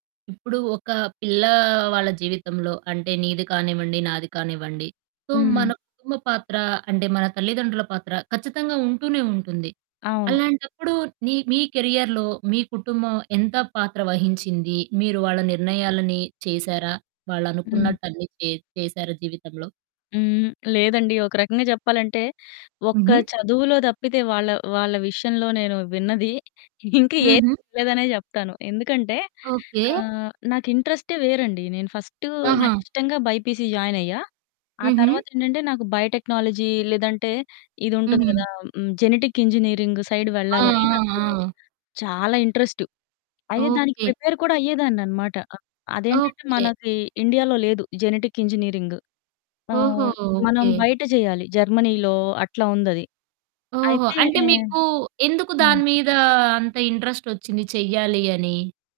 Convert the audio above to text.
ఇప్పుడు, ఒక పిల్లా వాళ్ళ జీవితంలో అంటే, నీది కానివ్వండి, నాది కానివ్వండి. సో మన హ్మ్. కుటుంబ పాత్ర అంటే, మన తల్లిదండ్రుల పాత్ర ఖచ్చితంగా ఉంటూనే ఉంటుంది. అవును. అలాంటప్పుడు, నీ మీ కెరియర్‌లో, మీ కుటుంబం ఎంత పాత్ర వహించింది? మీరు వాళ్ళ నిర్ణయాలని చేశారా? హ్మ్. వాళ్ళనుకున్నట్టన్నీ చే చేశారా జీవితంలో? హ్మ్. లేదండి. ఒక రకంగా చెప్పాలంటే, ఒక్క హుహు. చదువులో తప్పితే వాళ్ళ, వాళ్ళ విషయంలో, నేను విన్నది ఇంకేది హుహు! వినలేదనే చెప్తాను. ఎందుకంటే ఓకే. ఆహ్, నాకు ఇంట్రెస్టే వేరండి. నేను ఫస్ట్ నాకు ఆహా! ఇష్టంగా బైపీసీ జాయిన్ అయ్యా. ఆ హుహు. తర్వాత ఏంటంటే, నాకు బయోటెక్నాలజీ లేదంటే ఇది ఉంటుంది హుహు. కదా! హ్మ్, జెనెటిక్ ఇంజినీరింగ్ సైడ్ ఆ! వెళ్ళాలని, ఆ! నాకు ఆ! చాలా ఇంట్రెస్ట్. అయితే, దానికి ఓకే. ప్రిపేర్ కూడా అయ్యేదాన్నన్నమాట. అ అదేంటంటే, ఓకే. మనకి ఇండియాలో లేదు జెనెటిక్ ఇంజినీరింగ్. ఓహో! ఆహ్, మనం ఓకే. బయట చేయాలి. జర్మనీలో అట్లా ఉందది. ఓహో! అయితే అంటే, మీకు ఎందుకు హ్మ్. దాని మీద అంత ఇంట్రెస్టోచ్చింది చెయ్యాలి అని?